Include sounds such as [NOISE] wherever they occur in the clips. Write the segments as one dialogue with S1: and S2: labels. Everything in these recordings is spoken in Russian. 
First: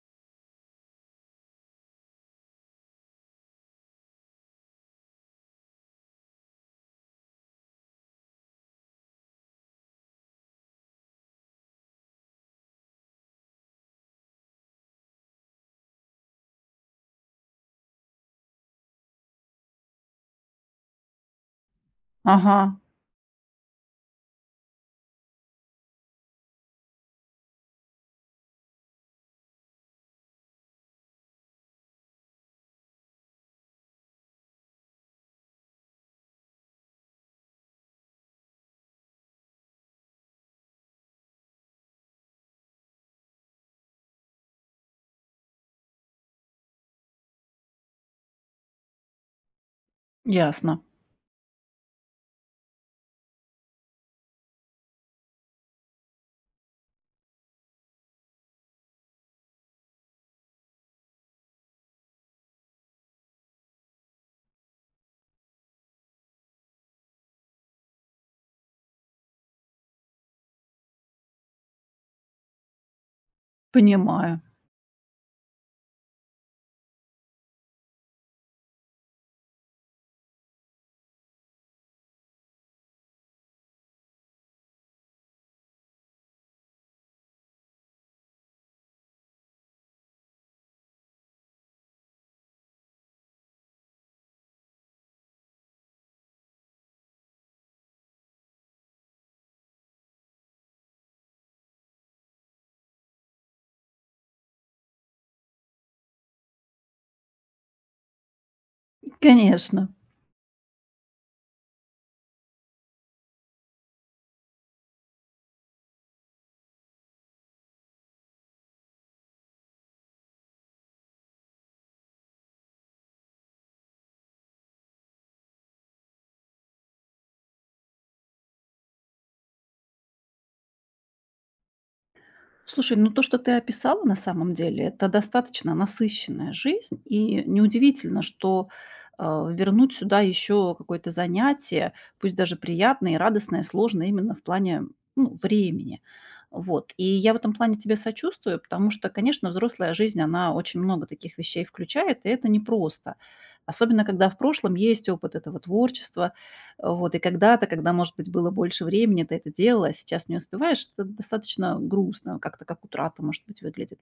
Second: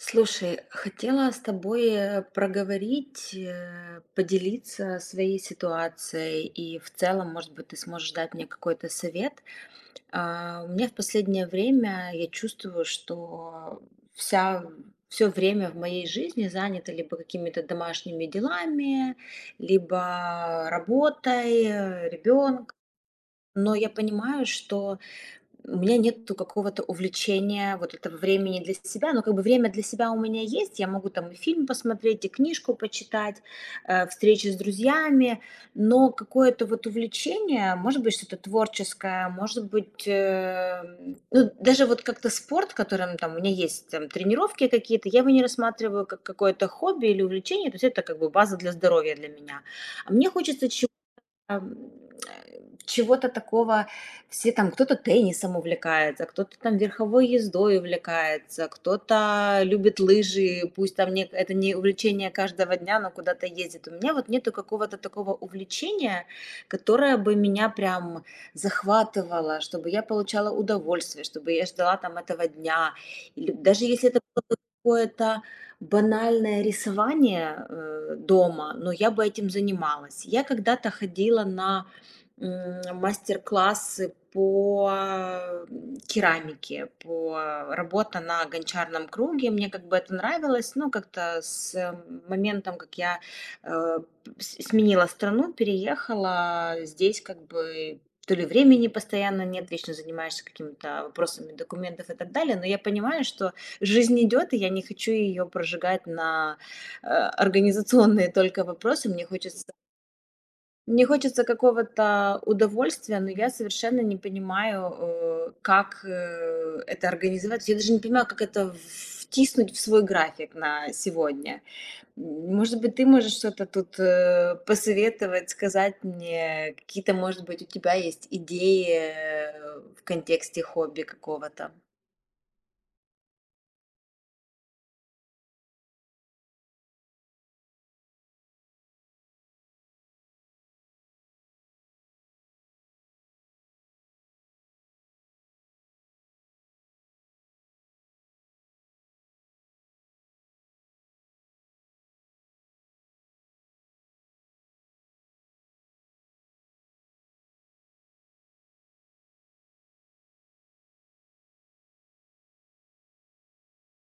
S1: Слушай, хотела с тобой проговорить, поделиться своей ситуацией, и в целом, может быть, ты сможешь дать мне какой-то совет. У меня в последнее время я чувствую, что вся все время в моей жизни занято либо какими-то домашними делами, либо работой, ребенком.
S2: Ага,
S1: Но я понимаю, что у меня нету какого-то увлечения, вот этого времени для себя, но как бы время для себя у меня есть, я могу там и фильм посмотреть, и книжку почитать, встречи с друзьями, но какое-то вот увлечение, может быть, что-то творческое, может быть, ну, даже вот как-то спорт, которым там у меня есть там, тренировки какие-то, я его не рассматриваю как какое-то хобби или увлечение, то есть это как бы база для здоровья для меня. А мне хочется
S2: ясно.
S1: Ам, э, чего-то такого. Все там, кто-то теннисом увлекается, кто-то там верховой ездой увлекается, кто-то любит лыжи, пусть там не, это не увлечение каждого дня, но куда-то ездит. У меня вот нету какого-то такого увлечения, которое бы меня прям захватывало, чтобы я получала удовольствие, чтобы я ждала там этого дня. Или даже если это
S2: Понимаю.
S1: было какое-то банальное рисование дома, но я бы этим занималась. Я когда-то ходила на мастер-классы по керамике, по работа на гончарном круге. Мне как бы это нравилось, но как-то с моментом, как я э, сменила страну, переехала здесь как бы то ли времени постоянно нет, вечно занимаешься какими-то вопросами документов и так далее, но я понимаю, что жизнь идет, и я не хочу ее прожигать на организационные только вопросы. Мне хочется
S2: Конечно.
S1: мне хочется какого-то удовольствия, но я совершенно не понимаю, как, это организовать. Я даже не понимаю, как это втиснуть в свой график на сегодня. Может быть, ты можешь что-то тут, посоветовать, сказать мне? Какие-то, может быть, у тебя есть идеи, в контексте хобби какого-то?
S2: Слушай, ну то, что ты описала на самом деле, это достаточно насыщенная жизнь, и неудивительно, что э, вернуть сюда еще какое-то занятие, пусть даже приятное и радостное, сложно именно в плане ну, времени. Вот. И я в этом плане тебе сочувствую, потому что, конечно, взрослая жизнь, она очень много таких вещей включает, и это непросто. Особенно, когда в прошлом есть опыт этого творчества. Вот, и когда-то, когда, может быть, было больше времени, ты это делала, а сейчас не успеваешь, это достаточно грустно, как-то как утрата, может быть, выглядит.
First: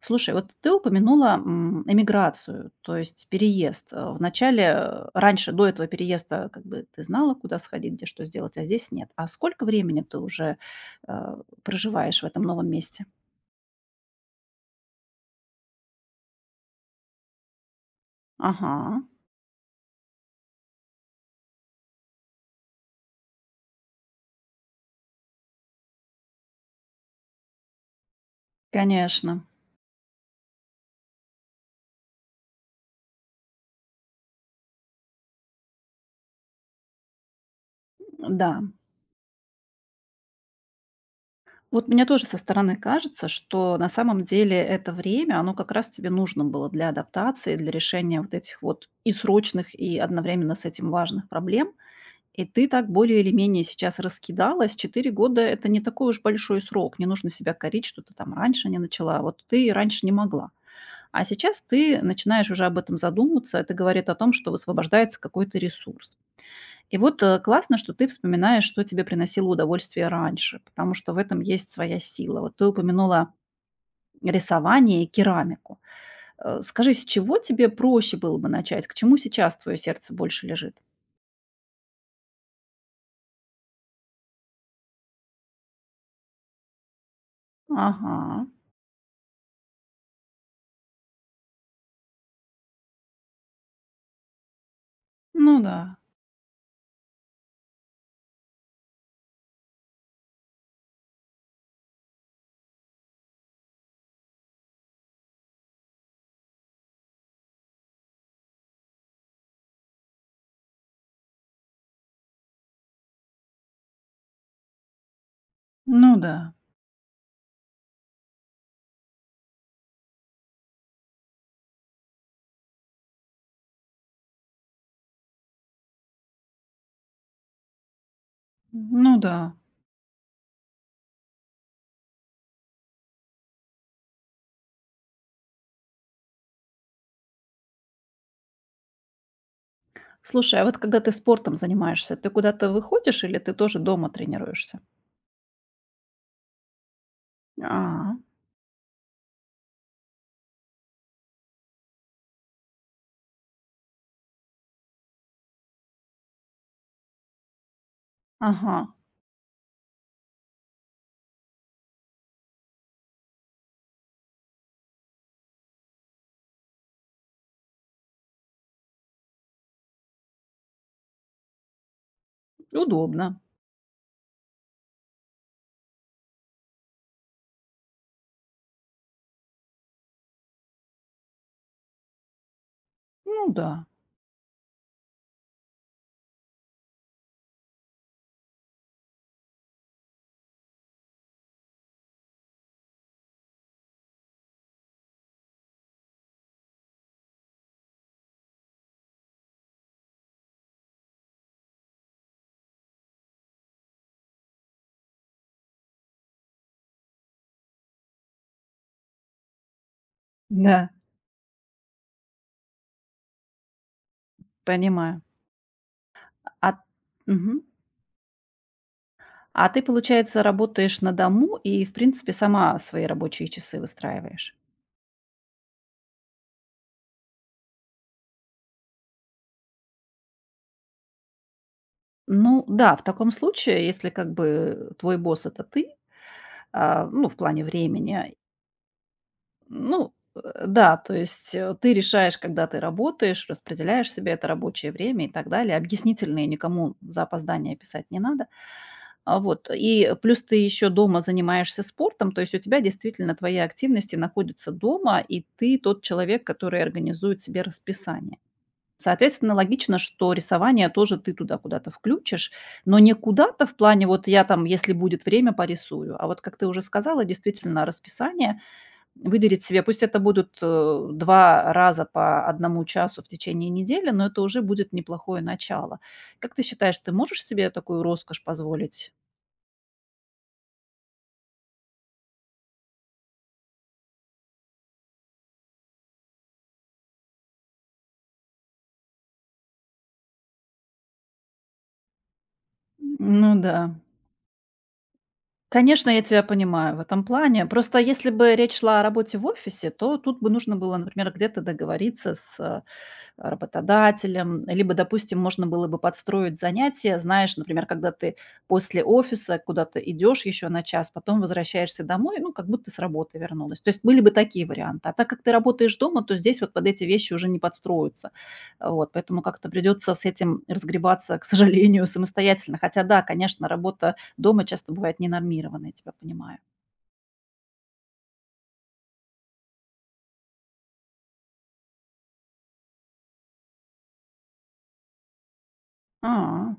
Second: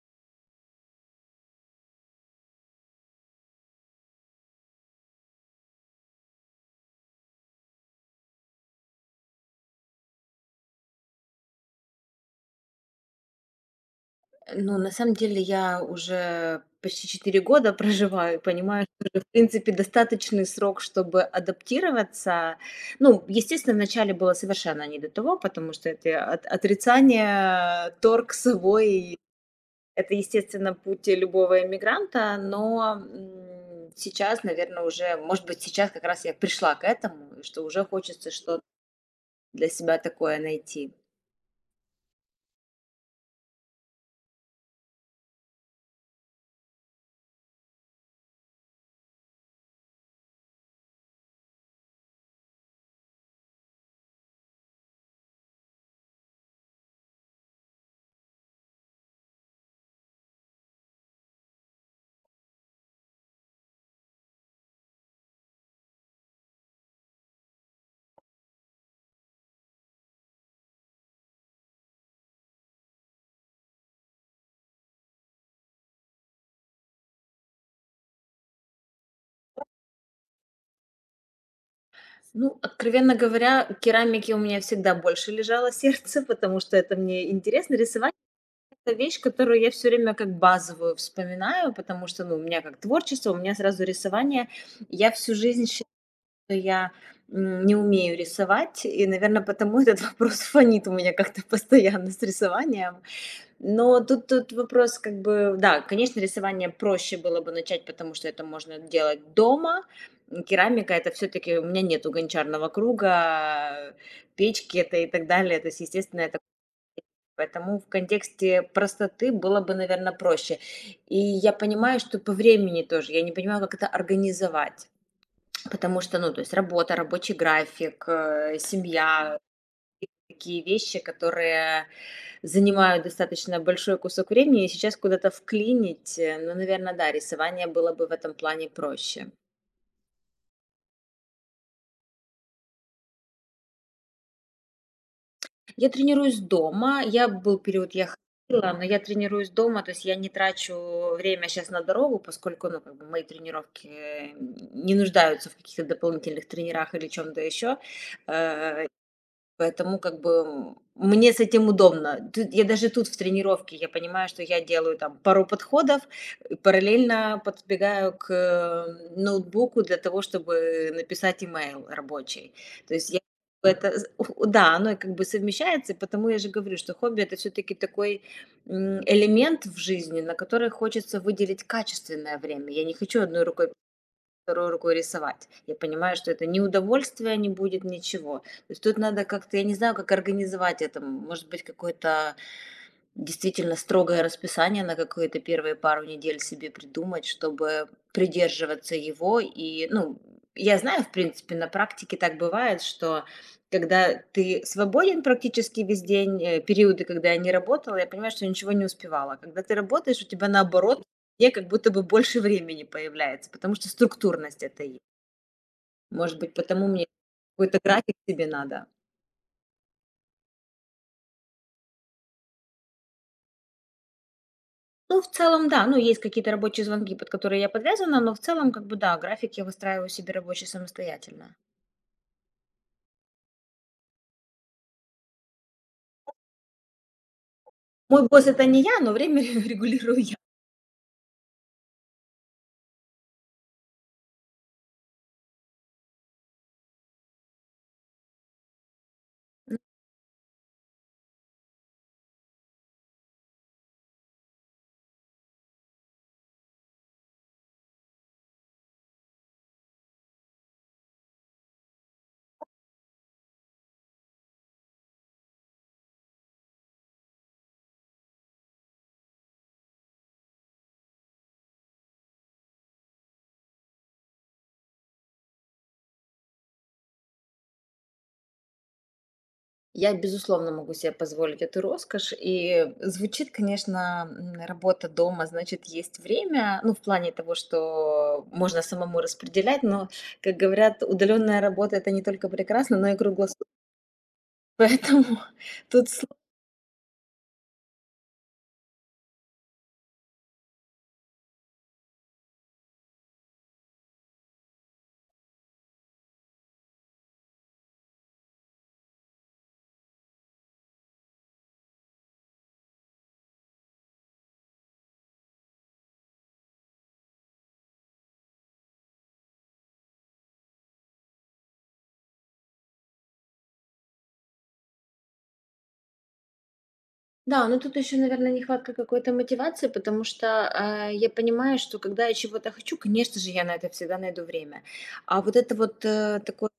S2: Слушай, вот ты упомянула эмиграцию, то есть переезд. Вначале, раньше, до этого переезда, как бы ты знала, куда сходить, где что сделать, а здесь нет. А сколько времени ты уже э, проживаешь в этом новом месте?
S1: Ну, на самом деле я уже почти 4 года [LAUGHS] проживаю и понимаю,
S2: Ага,
S1: что это, в принципе, достаточный срок, чтобы адаптироваться. Ну, естественно, вначале было совершенно не до того, потому что это отрицание, торг свой.
S2: конечно,
S1: Это, естественно, путь любого иммигранта, но сейчас, наверное, уже, может быть, сейчас как раз я пришла к этому, и что уже хочется
S2: да.
S1: что-то для себя такое найти.
S2: Вот мне тоже со стороны кажется, что на самом деле это время, оно как раз тебе нужно было для адаптации, для решения вот этих вот и срочных, и одновременно с этим важных проблем. И ты так более или менее сейчас раскидалась. 4 года – это не такой уж большой срок. Не нужно себя корить, что ты там раньше не начала. Вот ты и раньше не могла. А сейчас ты начинаешь уже об этом задумываться. Это говорит о том, что высвобождается какой-то ресурс. И вот, классно, что ты вспоминаешь, что тебе приносило удовольствие раньше, потому что в этом есть своя сила. Вот ты упомянула рисование и керамику. Скажи, с чего тебе проще было бы начать? К чему сейчас твое сердце больше лежит?
S1: Ну, откровенно говоря, керамики у меня всегда больше лежало [LAUGHS] сердце, потому что это мне интересно. Рисование —
S2: Ага.
S1: это вещь, которую я все время как базовую вспоминаю, потому что, ну, у меня как творчество, у меня сразу рисование. Я всю
S2: Ну
S1: жизнь
S2: да.
S1: считаю, что я, не умею рисовать, и, наверное, потому этот [LAUGHS] вопрос фонит у меня как-то постоянно с рисованием. Но тут вопрос как бы, да, конечно, рисование проще было бы начать, потому что это можно делать дома. Керамика, это все-таки у меня нету гончарного круга, печки это и так далее, то есть,
S2: Ну
S1: естественно,
S2: да.
S1: это. Поэтому в контексте простоты было бы, наверное, проще. И я понимаю, что по времени тоже. Я не понимаю, как это организовать. Потому что, ну, то есть работа, рабочий график,
S2: Ну да.
S1: семья, такие вещи, которые занимают достаточно большой кусок времени, и сейчас куда-то вклинить, ну, наверное, да, рисование было бы в этом плане проще.
S2: Слушай, а вот когда ты спортом занимаешься, ты куда-то выходишь или ты тоже дома тренируешься?
S1: Я тренируюсь дома, я был период, я
S2: А.
S1: ходила, но я тренируюсь дома, то есть я не трачу время сейчас на дорогу, поскольку, ну, как бы мои тренировки не нуждаются в каких-то дополнительных тренерах или чем-то еще.
S2: Ага.
S1: Поэтому как бы, мне с этим удобно. Тут я даже тут в тренировке, я понимаю, что я делаю там пару подходов, параллельно подбегаю к, ноутбуку для того, чтобы написать имейл рабочий. То есть я
S2: Удобно.
S1: это з у да, оно как бы совмещается, потому я же говорю, что хобби — это все таки такой, элемент в жизни, на который хочется выделить качественное время. Я не хочу одной
S2: Ну
S1: рукой
S2: да.
S1: второй рукой рисовать. Я понимаю, что это ни удовольствие, не будет, ничего. То есть тут надо как-то, я не знаю, как организовать это. Может быть, какой-то действительно строгое расписание на какие-то первые пару недель себе придумать, чтобы придерживаться его. И, ну, я знаю, в принципе, на практике так бывает, что когда ты свободен практически весь день, периоды, когда я не работала, я понимаю, что я ничего не успевала. Когда ты работаешь, у тебя
S2: Да.
S1: наоборот, мне как будто бы больше времени появляется, потому что структурность это есть.
S2: Понимаю.
S1: Может быть,
S2: А.
S1: потому мне
S2: Мгм.
S1: какой-то график себе надо.
S2: А ты, получается, работаешь на дому и, в принципе, сама свои рабочие часы выстраиваешь?
S1: Ну, в целом, да, ну, есть какие-то рабочие звонки, под которые я подвязана, но в целом, как бы, да, график я выстраиваю себе рабочий самостоятельно.
S2: Ну да, в таком случае, если как бы твой босс - это ты, а, ну, в плане
S1: Мой
S2: времени,
S1: босс это не я, но время [LAUGHS]
S2: ну,
S1: регулирую я.
S2: да, то есть, ты решаешь, когда ты работаешь, распределяешь себе это рабочее время и так далее. Объяснительные никому за опоздание писать не надо. А, вот. И плюс ты еще дома занимаешься спортом, то есть у тебя действительно твои активности находятся дома, и ты тот человек, который организует себе расписание. Соответственно, логично, что рисование тоже ты туда куда-то включишь, но не куда-то в плане вот я там, если будет время, порисую, а вот, как ты уже сказала, действительно расписание выделить себе. Пусть это будут 2 раза по 1 часу в течение недели, но это уже будет неплохое начало. Как ты считаешь, ты можешь себе такую роскошь позволить?
S1: Я, безусловно, могу себе позволить эту роскошь. И звучит, конечно, работа дома, значит, есть время, ну, в плане того, что можно самому распределять, но, как говорят, удаленная работа это не только прекрасно, но и
S2: Ну
S1: круглосуточно.
S2: да.
S1: [LAUGHS] Поэтому тут.
S2: Конечно, я тебя понимаю в этом плане. Просто если бы речь шла о работе в офисе, то тут бы нужно было, например, где-то договориться с работодателем. Либо, допустим, можно было бы подстроить занятия, знаешь, например, когда ты после офиса куда-то идешь еще на 1 час, потом возвращаешься домой, ну, как будто с работы вернулась. То есть были бы такие варианты. А так как ты работаешь дома, то здесь вот под эти вещи уже не подстроятся. Вот, поэтому как-то придется с этим разгребаться, к сожалению, [LAUGHS] самостоятельно. Хотя да, конечно, работа дома часто бывает ненормированной, я тебя понимаю.
S1: Да, но тут еще, наверное, нехватка какой-то мотивации, потому что я понимаю, что когда я чего-то хочу, конечно же, я на это всегда найду время. А вот это вот такой
S2: А,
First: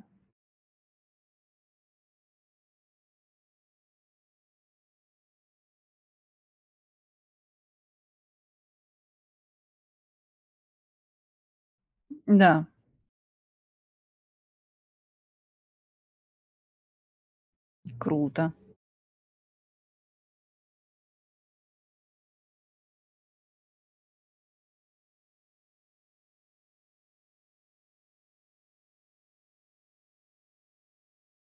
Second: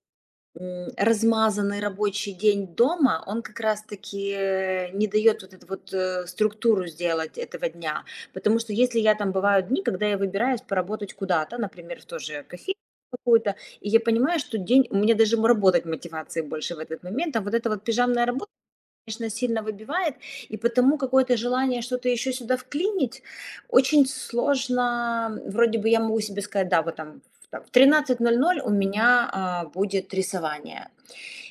S1: размазанный рабочий день дома, он как раз-таки не дает вот эту вот структуру сделать этого дня. Потому что если я там бывают дни, когда я выбираюсь поработать куда-то, например, в тоже
S2: да,
S1: кофейню какую-то, и я понимаю, что день, у меня даже работать мотивации больше в этот момент, а вот эта вот пижамная работа,
S2: круто.
S1: конечно, сильно выбивает, и потому какое-то желание что-то еще сюда вклинить очень сложно. Вроде бы я могу себе сказать, да, вот там в там ноль 13:00 у меня, будет рисование.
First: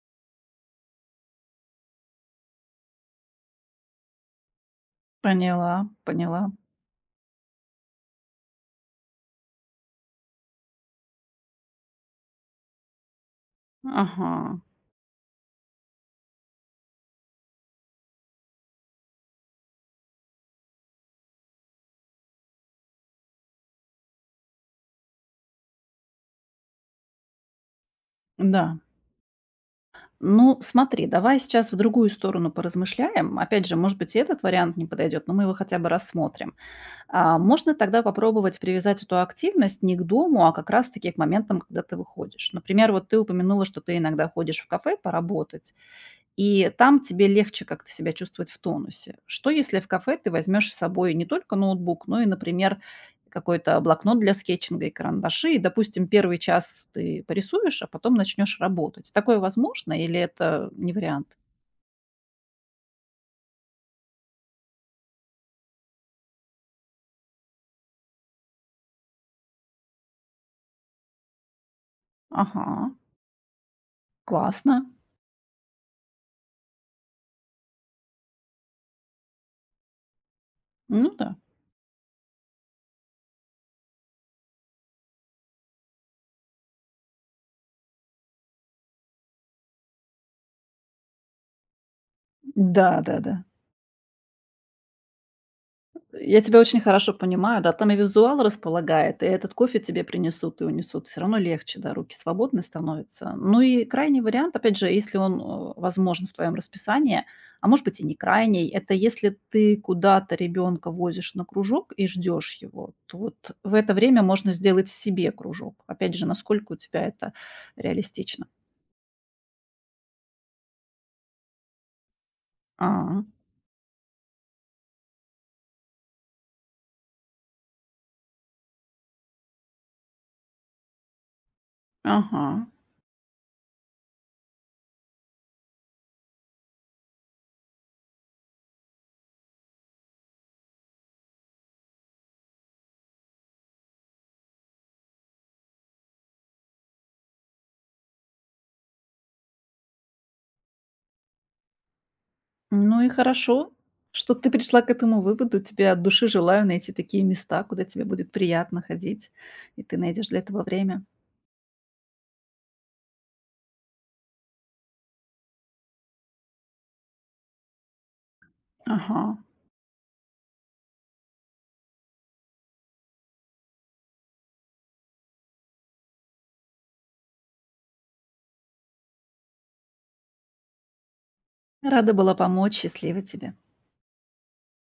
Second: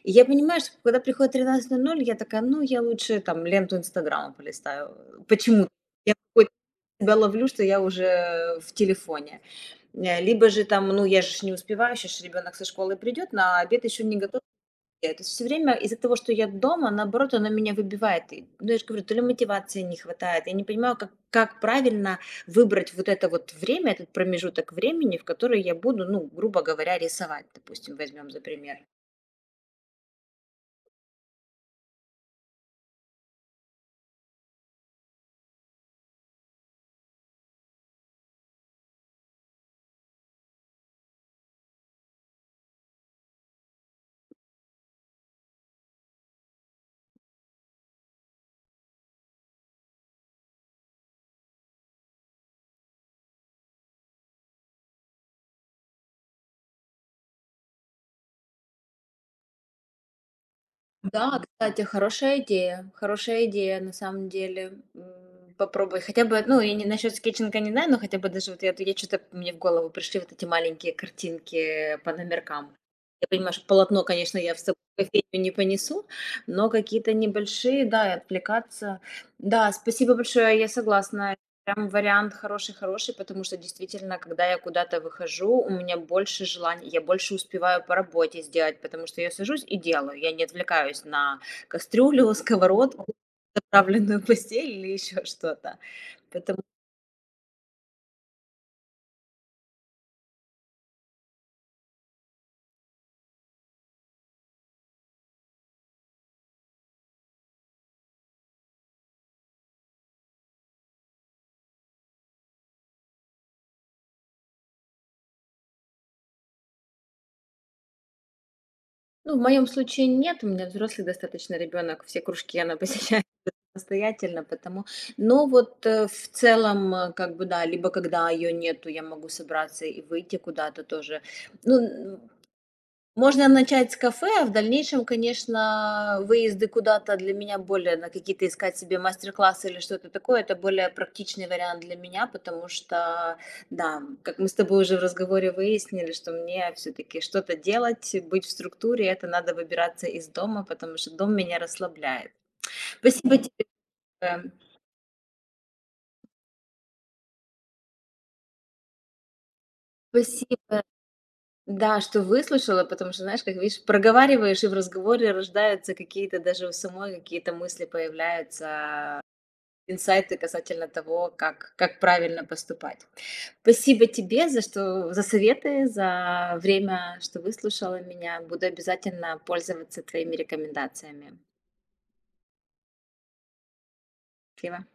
S1: И я понимаю, что когда приходит 13:00, я такая: "Ну, я лучше там ленту "Инстаграма" полистаю". Почему-то
S2: Поняла,
S1: я какой-то
S2: поняла.
S1: себя ловлю, что я уже в телефоне. Либо же там, ну, я же ж не успеваю, щас ж ребёнок со школы придет, на обед еще не
S2: Ага,
S1: готов. То есть всё время из-за того, что я дома, наоборот, оно меня выбивает. И, ну, я же говорю, то ли мотивации не хватает. Я не понимаю, как правильно выбрать вот это вот время, этот промежуток времени, в который я буду, ну, грубо говоря, рисовать, допустим, возьмем за пример.
S2: да. Ну, смотри, давай сейчас в другую сторону поразмышляем. Опять же, может быть, и этот вариант не подойдет, но мы его хотя бы рассмотрим. А, можно тогда попробовать привязать эту активность не к дому, а как раз-таки к моментам, когда ты выходишь. Например, вот ты упомянула, что ты иногда ходишь в кафе поработать. И там тебе легче как-то себя чувствовать в тонусе. Что, если в кафе ты возьмешь с собой не только ноутбук, но и, например, какой-то блокнот для скетчинга и карандаши, и, допустим, первый час ты порисуешь, а потом начнешь работать. Такое возможно или это не вариант?
S1: Да, кстати, хорошая идея на самом деле. Попробуй хотя бы, ну, я не насчет скетчинга не знаю, но хотя бы даже вот я что-то мне в голову пришли вот эти маленькие картинки по номеркам.
S2: Ага,
S1: Я понимаю, что полотно, конечно, я в собой
S2: классно.
S1: [LAUGHS] в кофейню не понесу, но какие-то небольшие, да, и отвлекаться. Да, спасибо большое, я
S2: Ну
S1: согласна.
S2: да.
S1: Прям вариант хороший-хороший, потому что действительно, когда я куда-то выхожу, у меня больше желаний, я больше успеваю по работе сделать, потому что я сажусь и делаю. Я не отвлекаюсь на кастрюлю, [LAUGHS] сковородку,
S2: Да-да-да.
S1: заправленную постель или еще что-то.
S2: Я тебя
S1: Поэтому,
S2: очень хорошо понимаю, да, там и визуал располагает, и этот кофе тебе принесут и унесут. Все равно легче, да, руки свободны становятся. Ну и крайний вариант, опять же, если он возможен в твоем расписании, а может быть и не крайний, это если ты куда-то ребенка возишь на кружок и ждешь его, то вот в это время можно сделать себе кружок. Опять же, насколько у тебя это реалистично.
S1: ну, в моем случае нет, у меня взрослый достаточно ребенок, все кружки она посещает
S2: А,
S1: [LAUGHS] самостоятельно, потому, но вот в целом, как бы, да, либо когда ее нету, я могу собраться и выйти куда-то тоже. Ну,
S2: ага.
S1: можно начать с кафе, а в дальнейшем, конечно, выезды куда-то для меня более на какие-то искать себе мастер-классы или что-то такое. Это более практичный вариант для меня, потому что, да, как мы с тобой уже в разговоре выяснили, что мне все-таки что-то делать, быть в структуре, это надо выбираться из дома, потому что дом меня расслабляет.
S2: Ну и
S1: Спасибо тебе.
S2: хорошо, что
S1: э,
S2: ты пришла к этому выводу. Тебе от души желаю найти такие места, куда тебе будет приятно ходить, и ты найдешь для этого
S1: Спасибо.
S2: время.
S1: Да, что выслушала, потому что, знаешь, как видишь, проговариваешь, и в разговоре рождаются какие-то, даже у самой какие-то мысли появляются
S2: Ага.
S1: инсайты касательно того, как правильно поступать. Спасибо тебе за что за советы, за время, что выслушала меня. Буду обязательно пользоваться твоими рекомендациями.
S2: Рада была помочь. Счастливо тебе.
S1: Спасибо.